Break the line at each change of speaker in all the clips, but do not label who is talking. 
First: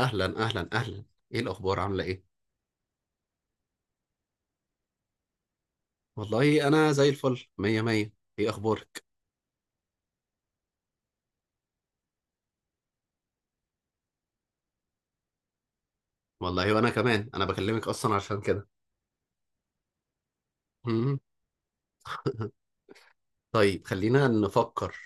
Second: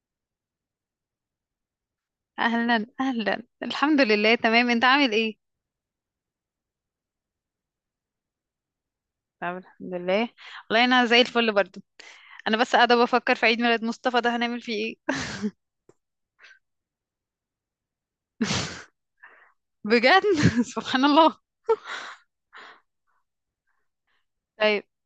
اهلا اهلا اهلا، ايه الاخبار عامله ايه؟
اهلا اهلا، الحمد لله تمام. انت عامل ايه؟
والله انا زي الفل مية مية. ايه اخبارك؟
طب الحمد لله. والله انا زي الفل برضو. انا بس قاعده بفكر في عيد ميلاد مصطفى، ده هنعمل فيه ايه؟
والله وانا كمان، انا بكلمك اصلا عشان كده.
بجد؟ سبحان
مم.
الله.
طيب خلينا
طيب.
نفكر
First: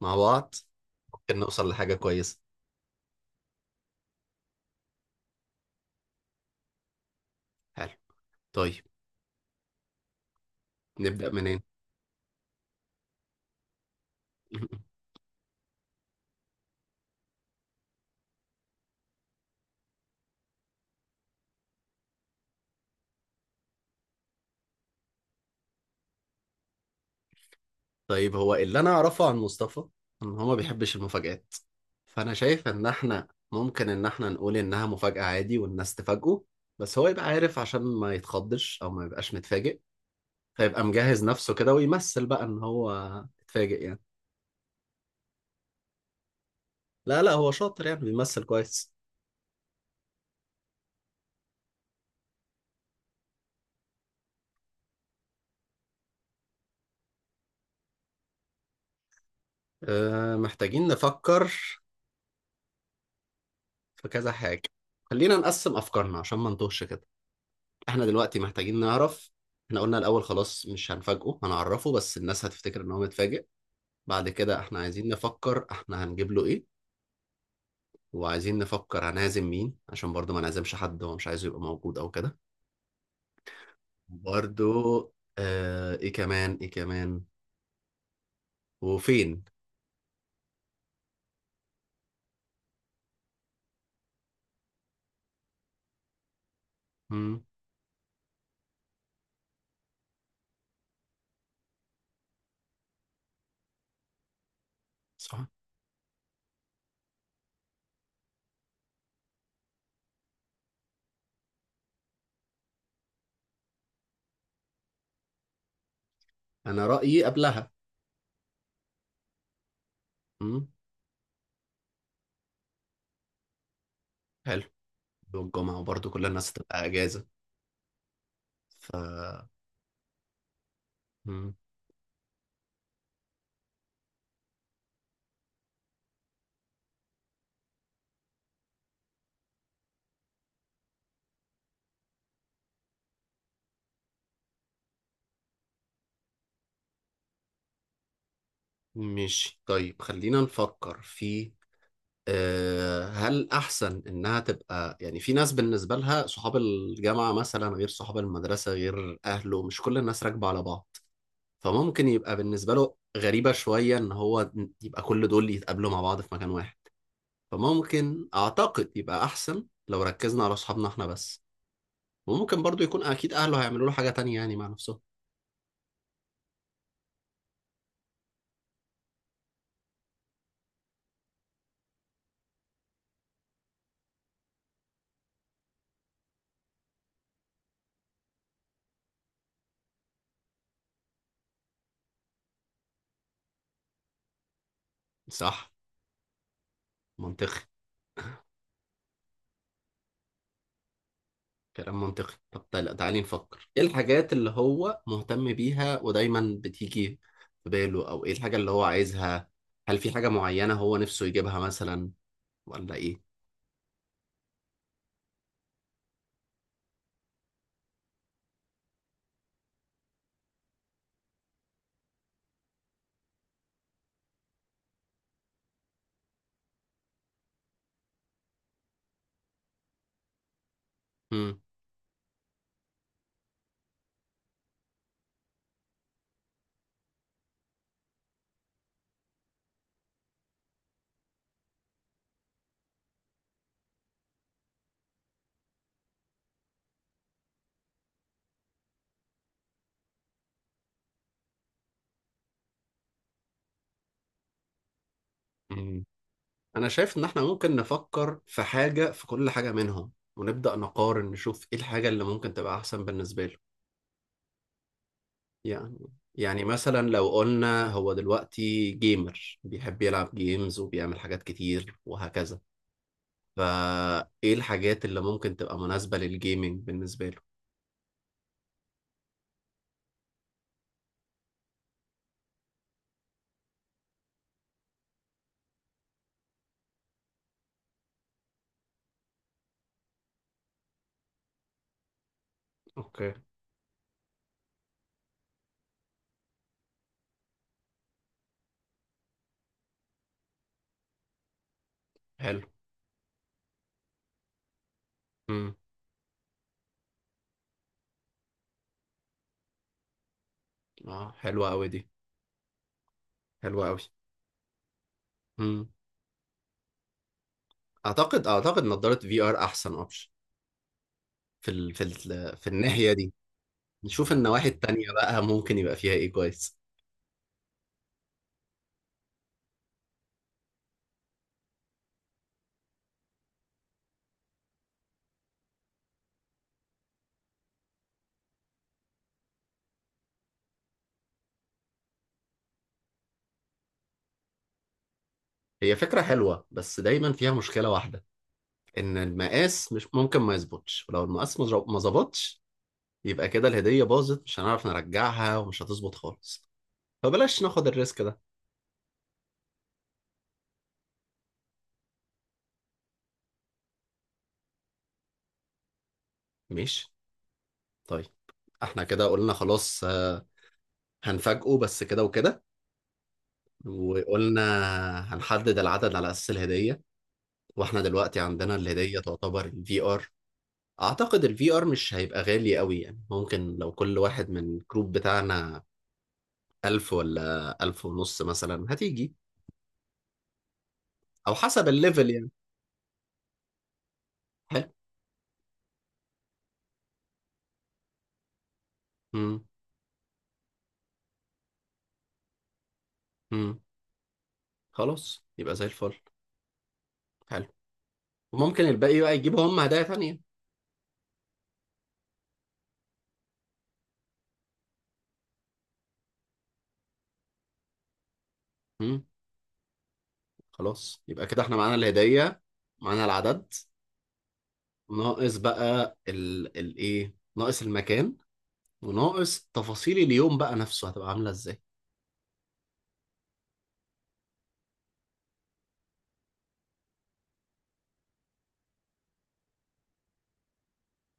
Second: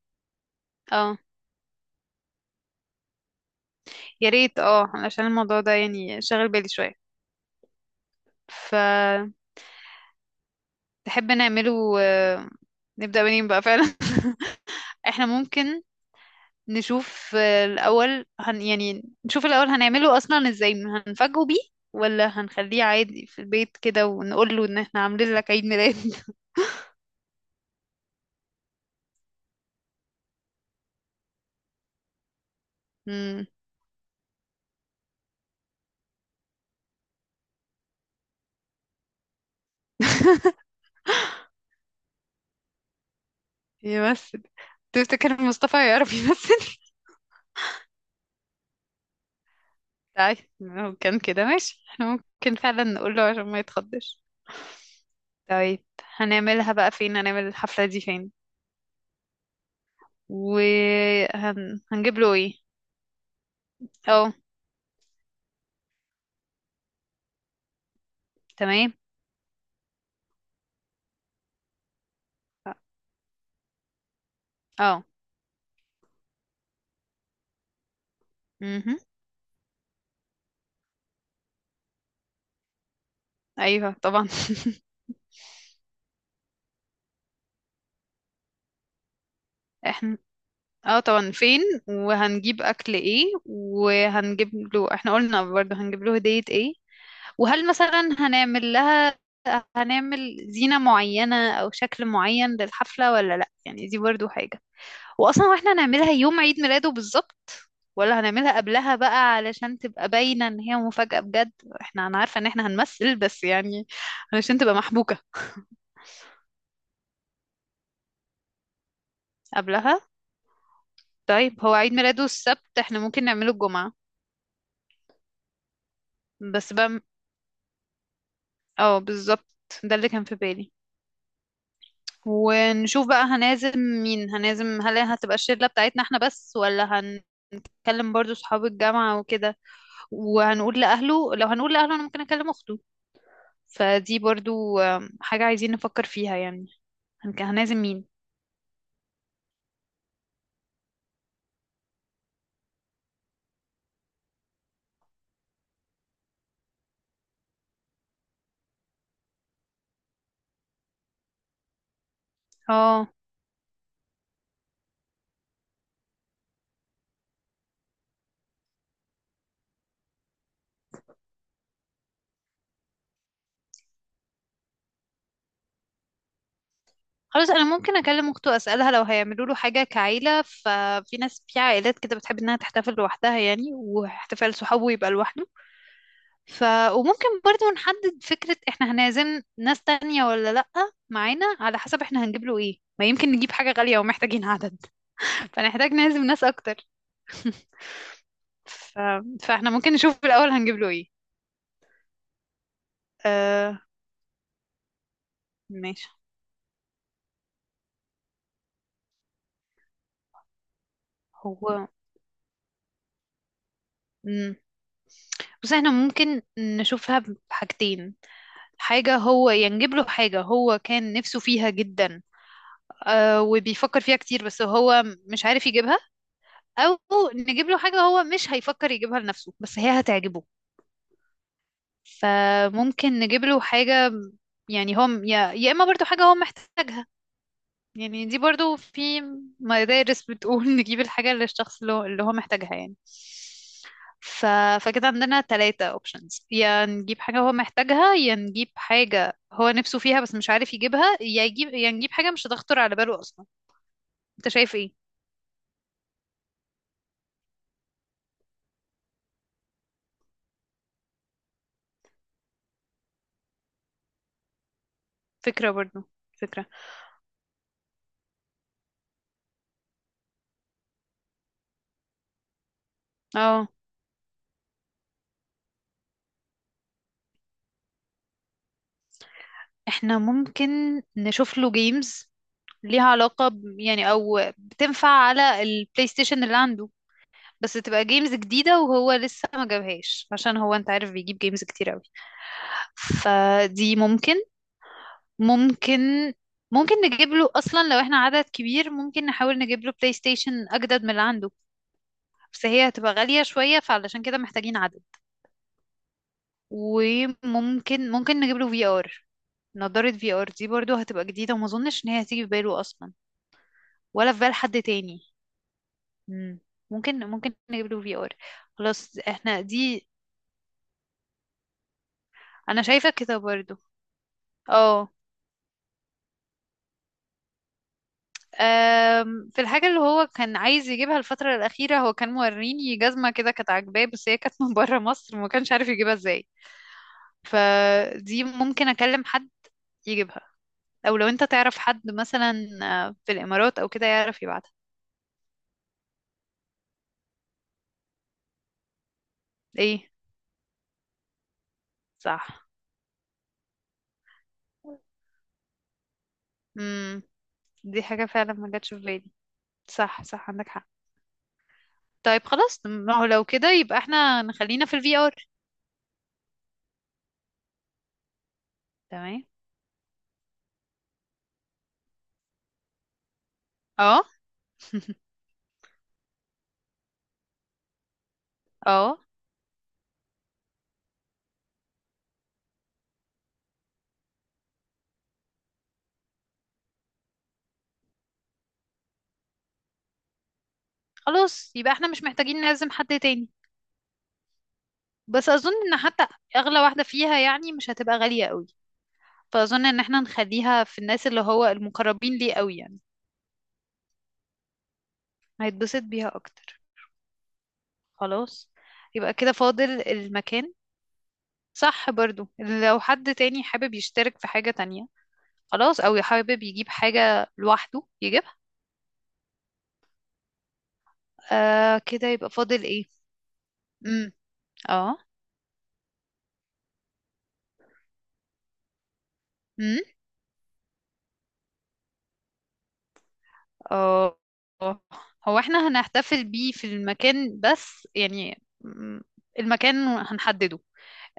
مع بعض،
اه،
ممكن نوصل لحاجه كويسه.
يا ريت. اه علشان الموضوع ده يعني شاغل بالي شويه.
حلو، طيب
فتحب؟
نبدا منين؟
نعمله نبدا منين بقى فعلا؟ احنا ممكن نشوف، الاول يعني نشوف الاول هنعمله اصلا ازاي؟ هنفاجئه بيه، ولا هنخليه عادي في البيت كده ونقول له ان احنا عاملين لك عيد ميلاد؟
طيب هو اللي انا اعرفه عن مصطفى، ان هو ما بيحبش المفاجآت، فانا شايف ان احنا
امم.
ممكن ان احنا نقول انها مفاجأة عادي والناس تفاجئه. بس هو يبقى عارف عشان ما يتخضش او ما يبقاش متفاجئ، فيبقى مجهز نفسه كده ويمثل بقى ان هو اتفاجئ يعني.
يمثل؟ تفتكر مصطفى يعرف يمثل؟
لا لا، هو شاطر يعني بيمثل كويس.
طيب، لو كان كده ماشي احنا ممكن فعلا نقول له عشان ما يتخضش. طيب. هنعملها بقى فين؟ هنعمل الحفلة دي فين؟
أه، محتاجين نفكر
وهنجيب له ايه؟
في كذا
اه.
حاجة. خلينا نقسم أفكارنا عشان ما نتوهش كده. احنا دلوقتي محتاجين
تمام.
نعرف. احنا قلنا الأول خلاص مش هنفاجئه، هنعرفه بس الناس هتفتكر ان هو متفاجئ. بعد كده احنا
اه.
عايزين نفكر احنا هنجيب له ايه، وعايزين
امم.
نفكر هنعزم مين، عشان برضه ما نعزمش حد هو مش عايزه يبقى موجود او كده.
ايوه طبعا.
برضه، اه ايه كمان ايه كمان، وفين؟
احنا. اه طبعا فين. وهنجيب اكل ايه؟ وهنجيب له، احنا قلنا برضه هنجيب له هدية ايه؟
مم.
وهل مثلا هنعمل زينة معينة أو شكل معين للحفلة ولا لأ؟ يعني دي برضو حاجة.
صح،
وأصلا، واحنا هنعملها يوم عيد ميلاده بالظبط ولا هنعملها قبلها بقى علشان تبقى باينة إن هي مفاجأة بجد؟ أنا عارفة إن احنا هنمثل، بس يعني علشان تبقى محبوكة.
انا رايي قبلها.
قبلها؟
امم.
طيب، هو عيد ميلاده السبت، احنا ممكن نعمله الجمعة.
حلو، والجمعه وبرضه كل الناس
بس
تبقى
بقى
اجازه. ف
اه بالظبط، ده اللي كان في بالي.
مم.
ونشوف بقى هنعزم مين، هل هتبقى الشلة بتاعتنا احنا بس ولا اكلم برضو صحاب الجامعة وكده؟ وهنقول لأهله لو هنقول لأهله، انا ممكن اكلم اخته. فدي برضو حاجة عايزين نفكر فيها يعني. هنعزم مين؟
ماشي، طيب خلينا نفكر في هل احسن انها تبقى يعني، في ناس بالنسبه لها صحاب الجامعه مثلا غير صحاب المدرسه غير اهله، مش كل الناس راكبه على بعض، فممكن يبقى بالنسبه له
اه
غريبه شويه ان هو يبقى كل دول يتقابلوا مع بعض في مكان واحد. فممكن اعتقد يبقى احسن لو ركزنا على اصحابنا احنا بس. وممكن برضو يكون اكيد اهله هيعملوا له حاجه تانية يعني مع نفسهم.
خلاص، انا ممكن اكلم اخته اسالها لو هيعملوا له حاجه كعيله. ففي ناس في عائلات كده بتحب انها تحتفل لوحدها يعني، واحتفال صحابه يبقى لوحده. ف وممكن برضو نحدد فكره، احنا هنعزم ناس تانية ولا لا؟ معانا على حسب احنا هنجيب له ايه، ما يمكن نجيب حاجه غاليه ومحتاجين عدد.
صح،
فنحتاج نعزم ناس اكتر.
منطقي.
ف... فاحنا ممكن نشوف الأول هنجيب له ايه.
كلام منطقي، طب تعالي نفكر
آه
ايه الحاجات اللي هو مهتم بيها
ماشي.
ودايما بتيجي في باله، او ايه الحاجه اللي هو عايزها، هل في حاجه معينه هو نفسه
هو
يجيبها مثلا، ولا ايه؟
مم. بس احنا ممكن نشوفها بحاجتين. حاجة، هو ينجيب له حاجة هو كان نفسه فيها جدا آه، وبيفكر فيها كتير، بس هو مش عارف يجيبها. أو نجيب له حاجة هو مش هيفكر يجيبها لنفسه بس هي هتعجبه.
مم.
فممكن نجيب له حاجة، يعني هو يا إما برضو حاجة هو محتاجها. يعني دي برضو في مدارس بتقول نجيب الحاجة اللي الشخص اللي هو محتاجها يعني. ف... فكده عندنا تلاتة اوبشنز، يا نجيب حاجة هو محتاجها، يا نجيب حاجة هو نفسه فيها بس مش عارف يجيبها، يا نجيب حاجة مش هتخطر على باله أصلا. انت شايف ايه؟
مم. انا شايف ان احنا ممكن نفكر في حاجه، في كل حاجه منهم ونبدا نقارن نشوف ايه الحاجه اللي ممكن تبقى احسن بالنسبه له.
فكرة
يعني
برضو.
يعني
فكرة.
مثلا لو قلنا هو دلوقتي جيمر بيحب يلعب جيمز وبيعمل حاجات كتير وهكذا،
اه.
فايه الحاجات اللي ممكن تبقى مناسبة للجيمنج بالنسبة له.
احنا ممكن نشوف له جيمز ليها علاقة يعني، او بتنفع على البلاي ستيشن اللي عنده، بس تبقى جيمز جديدة وهو لسه ما جابهاش، عشان هو انت عارف بيجيب جيمز كتير قوي.
اوكي.
فدي ممكن ممكن نجيب له اصلا، لو احنا عدد كبير، ممكن نحاول نجيب له بلاي ستيشن اجدد من اللي عنده.
حلو.
بس هي هتبقى غالية شوية، فعلشان كده محتاجين عدد.
امم.
وممكن نجيب له في ار، نضارة في ار دي برضو هتبقى
اه،
جديدة وما
حلوة قوي
اظنش
دي،
ان هي هتيجي في باله اصلا،
حلوة قوي.
ولا في بال حد تاني.
امم
مم. ممكن نجيب له في ار.
اعتقد اعتقد نظارة
خلاص
في ار
احنا
احسن
دي.
اوبشن في
انا شايفة
الناحية دي.
كده برضو.
نشوف النواحي
اه.
التانية بقى ممكن يبقى فيها ايه كويس.
في الحاجة اللي هو كان عايز يجيبها الفترة الأخيرة، هو كان موريني جزمة كده كانت عاجباه، بس هي كانت من بره مصر وما كانش عارف يجيبها ازاي. فدي ممكن أكلم حد يجيبها، أو لو أنت تعرف حد مثلا في الإمارات أو كده يعرف يبعتها.
هي فكرة حلوة بس دايما فيها مشكلة واحدة، ان المقاس مش
ايه.
ممكن ما يظبطش، ولو المقاس ما ظبطش
صح.
يبقى كده الهدية باظت، مش هنعرف نرجعها ومش هتظبط خالص،
امم،
فبلاش ناخد
دي
الريسك
حاجة
ده.
فعلا ما جاتش في بالي. صح صح، عندك حق. طيب خلاص، ما هو لو كده يبقى احنا نخلينا في الفي ار.
ماشي، طيب احنا كده
تمام.
قلنا خلاص هنفاجئه بس كده وكده.
اه.
وقلنا هنحدد العدد على أساس الهدية، واحنا دلوقتي عندنا
اه.
الهدية تعتبر الفي ار. اعتقد الفي ار مش هيبقى غالي قوي يعني، ممكن لو كل واحد من الجروب بتاعنا 1000 ولا 1500 مثلا هتيجي. أو
خلاص
حسب
يبقى احنا مش
الليفل يعني.
محتاجين نعزم حد تاني.
حلو.
بس اظن ان حتى اغلى واحده فيها يعني مش هتبقى غاليه قوي.
مم.
فاظن ان احنا نخليها في الناس اللي هو المقربين ليه قوي، يعني
مم. خلاص يبقى زي
هيتبسط
الفل.
بيها اكتر.
حلو،
خلاص
وممكن الباقي
يبقى
بقى
كده
يجيبوا هم
فاضل
هدايا تانية.
المكان. صح، برضو لو حد تاني حابب يشترك في حاجه تانية، خلاص، او حابب يجيب حاجه لوحده يجيبها.
مم. خلاص يبقى كده احنا معانا
آه، كده يبقى
الهدية،
فاضل ايه؟
معانا العدد.
امم. اه.
ناقص بقى الايه، ناقص المكان، وناقص
امم.
تفاصيل اليوم بقى نفسه هتبقى عاملة ازاي.
اه. آه. هو احنا هنحتفل بيه في المكان بس، يعني المكان هنحدده.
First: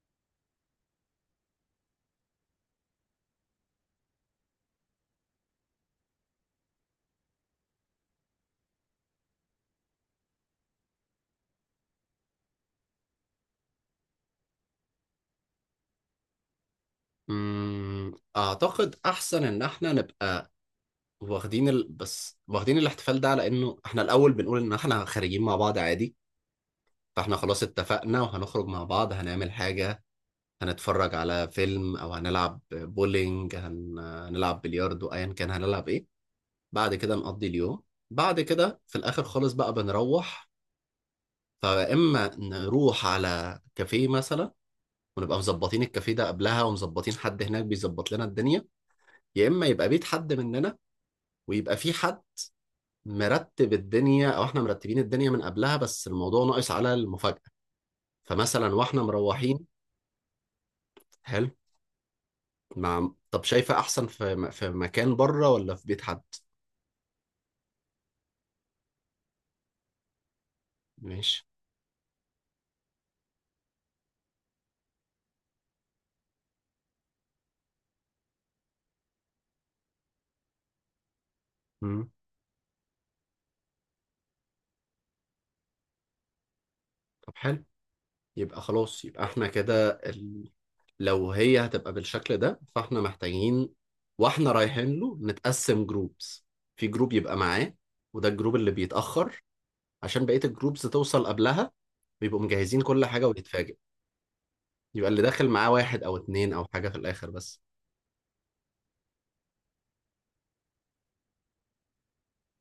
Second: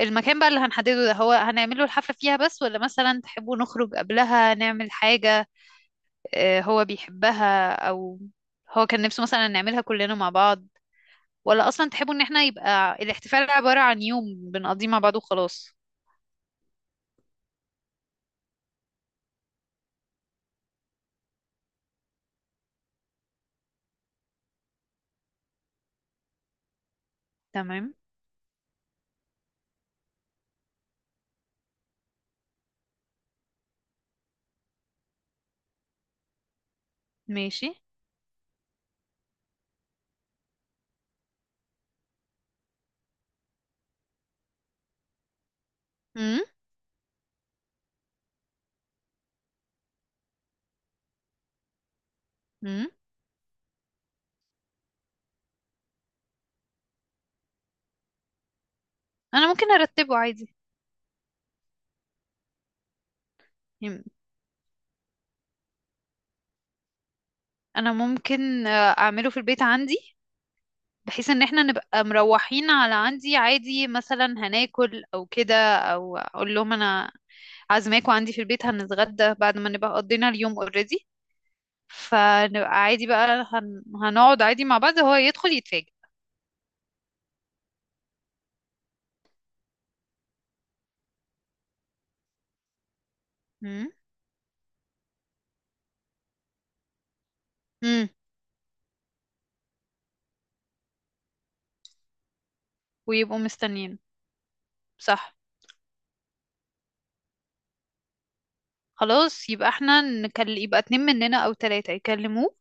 المكان بقى اللي هنحدده ده، هو هنعمله الحفلة فيها بس، ولا مثلا تحبوا نخرج قبلها نعمل حاجة هو بيحبها، أو هو كان نفسه مثلا نعملها كلنا مع بعض، ولا أصلا تحبوا إن احنا يبقى الاحتفال عبارة عن يوم بنقضيه مع بعض وخلاص؟
مم. اعتقد احسن ان احنا نبقى بس واخدين الاحتفال ده على انه احنا الاول بنقول ان احنا خارجين مع بعض عادي. فاحنا خلاص
تمام.
اتفقنا وهنخرج مع بعض هنعمل حاجة، هنتفرج على فيلم او هنلعب بولينج هنلعب بلياردو ايا كان هنلعب ايه. بعد كده نقضي
ماشي.
اليوم. بعد كده في الآخر خالص بقى بنروح، فيا إما نروح على كافيه مثلا ونبقى مظبطين الكافيه ده
امم.
قبلها ومظبطين حد هناك بيظبط لنا الدنيا. يا إما يبقى بيت حد مننا ويبقى في حد
امم.
مرتب الدنيا أو إحنا مرتبين الدنيا من قبلها، بس الموضوع ناقص على المفاجأة. فمثلا وإحنا
أنا
مروحين.
ممكن أرتبه عادي.
حلو. طب شايفة
يم-
أحسن في في مكان بره ولا في بيت حد؟
أنا ممكن أعمله في البيت عندي، بحيث ان
ماشي.
احنا نبقى مروحين على عندي عادي مثلا هناكل او كده، او اقول لهم انا عازماكوا عندي في البيت هنتغدى بعد ما نبقى قضينا اليوم اوريدي.
مم.
فنبقى عادي بقى، هنقعد عادي مع بعض، هو يدخل يتفاجئ.
طب حلو. يبقى خلاص يبقى احنا كده لو هي هتبقى بالشكل ده فاحنا محتاجين
امم.
واحنا رايحين له نتقسم جروبس، في جروب يبقى معاه،
امم.
وده الجروب اللي بيتأخر عشان بقية الجروبس توصل قبلها، بيبقوا مجهزين كل حاجة
ويبقوا
ويتفاجئ.
مستنيين.
يبقى اللي
صح.
داخل معاه واحد أو اتنين أو حاجة في الآخر بس.
خلاص يبقى احنا يبقى اتنين مننا او تلاتة يكلموه،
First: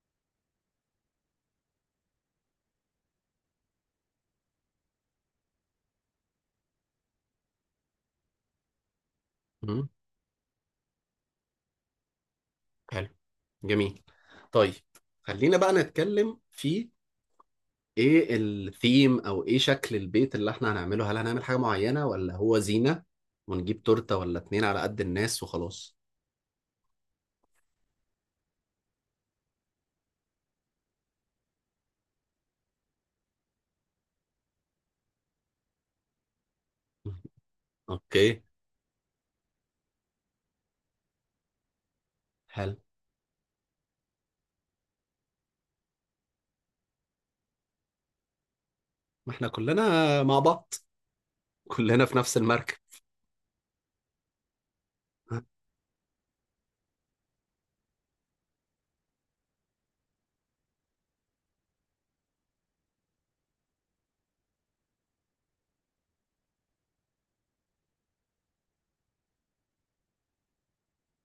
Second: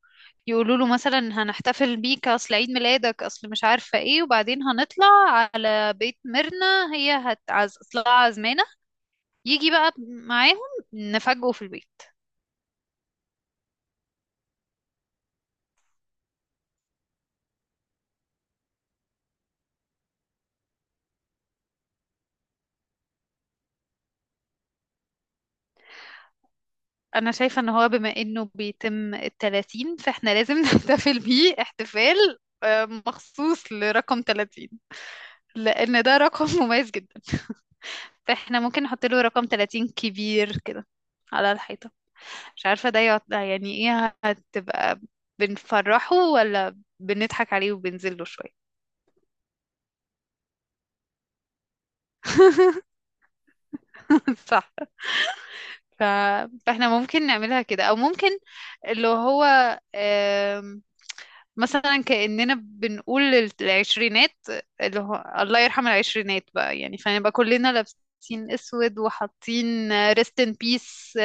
يقولوا له مثلا هنحتفل بيك اصل عيد ميلادك، اصل مش عارفة ايه، وبعدين هنطلع على بيت ميرنا هي هتعز اصلها عازمانة، يجي
مم.
بقى معاهم نفاجئه في البيت.
حلو. جميل. طيب خلينا بقى نتكلم في ايه الثيم او ايه شكل البيت اللي احنا هنعمله، هل هنعمل حاجة معينة ولا هو زينة ونجيب تورتة ولا اتنين على قد الناس وخلاص.
انا شايفة ان هو بما انه بيتم التلاتين، فاحنا لازم نحتفل بيه احتفال مخصوص لرقم 30، لان ده رقم مميز جدا.
اوكي.
فاحنا ممكن نحط له رقم 30 كبير كده على الحيطة. مش
حلو.
عارفة ده يعني ايه هتبقى، بنفرحه ولا بنضحك عليه وبنزله شوية؟
ما احنا كلنا مع بعض، كلنا في نفس المركب.
صح.
ها،
ف... فاحنا ممكن نعملها كده، او ممكن اللي هو مثلا كأننا بنقول العشرينات، اللي هو الله يرحم العشرينات بقى يعني، فنبقى كلنا لابسين اسود وحاطين ريست ان بيس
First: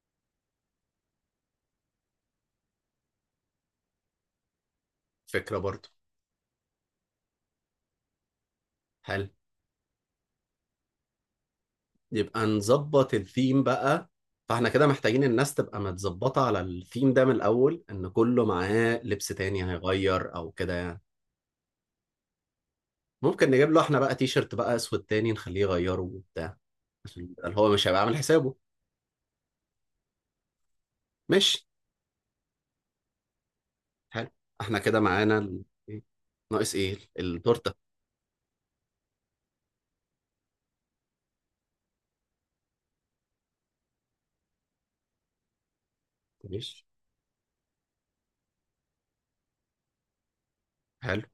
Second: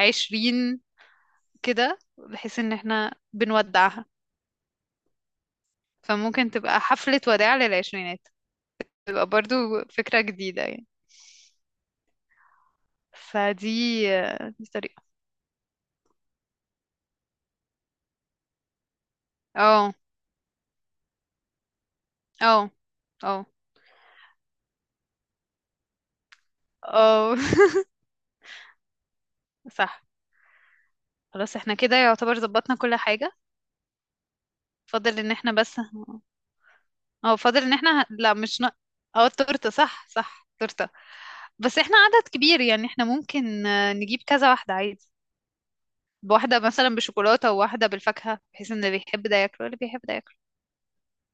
عشرين، كده بحيث ان احنا بنودعها.
فكرة برضو.
فممكن تبقى حفلة وداع للعشرينات. تبقى
حلو،
برضو فكرة جديدة يعني.
يبقى نظبط الثيم
فدي
بقى.
دي
فاحنا كده
طريقة.
محتاجين الناس تبقى متظبطة على الثيم ده من الأول، إن كله معاه لبس تاني
اه.
هيغير أو كده يعني.
اه. اه.
ممكن نجيب له احنا بقى تي شيرت بقى أسود تاني نخليه يغيره وبتاع، عشان
اه.
يبقى هو مش هيبقى عامل حسابه.
صح. خلاص
ماشي.
احنا كده يعتبر ظبطنا كل حاجة.
حلو. احنا كده
فاضل ان
معانا
احنا بس.
إيه؟ ناقص ايه
اه فاضل ان
التورتة.
احنا لا مش اه التورته، صح صح، تورته. بس احنا عدد كبير يعني، احنا ممكن نجيب كذا واحده عادي، بواحده
ماشي.
مثلا بشوكولاته وواحده بالفاكهه، بحيث ان اللي بيحب ده ياكل واللي بيحب ده ياكل.
حلو.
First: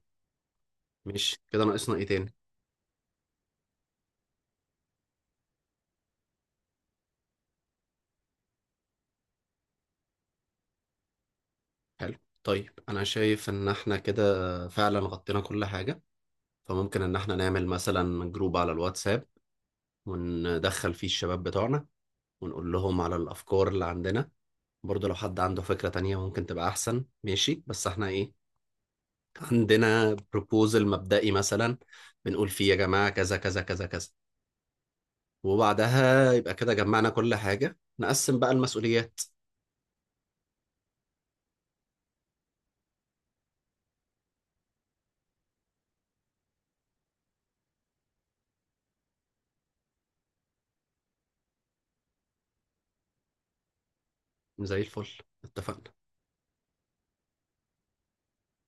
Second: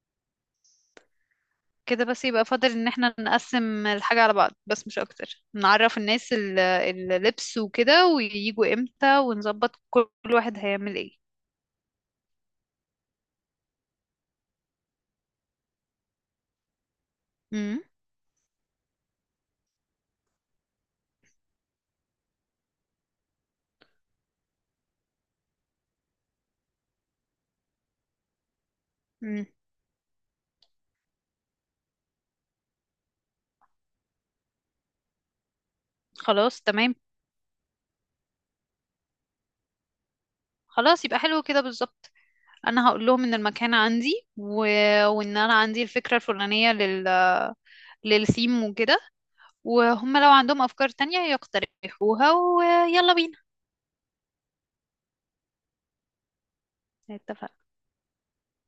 ماشي كده، ناقصنا
كده
ايه
بس،
تاني؟
يبقى فاضل ان احنا نقسم الحاجه على بعض بس مش اكتر، نعرف الناس اللبس وكده، وييجوا امتى، ونظبط كل واحد هيعمل ايه.
حلو، طيب انا شايف ان احنا كده فعلا غطينا كل حاجة. فممكن ان احنا نعمل
امم.
مثلا جروب على الواتساب، وندخل فيه الشباب بتوعنا ونقول لهم على الافكار اللي عندنا. برضه لو حد عنده فكرة تانية ممكن تبقى احسن، ماشي، بس احنا ايه،
امم.
عندنا بروبوزل مبدئي مثلا بنقول فيه يا جماعة كذا كذا كذا كذا. وبعدها يبقى
خلاص
كده
تمام.
جمعنا كل حاجة، نقسم بقى المسؤوليات.
خلاص يبقى حلو كده بالظبط. انا هقول لهم ان المكان عندي وان انا عندي الفكره الفلانيه للثيم وكده. وهم لو عندهم أفكار تانية يقترحوها، ويلا بينا.
زي الفل. اتفقنا.
اتفقنا.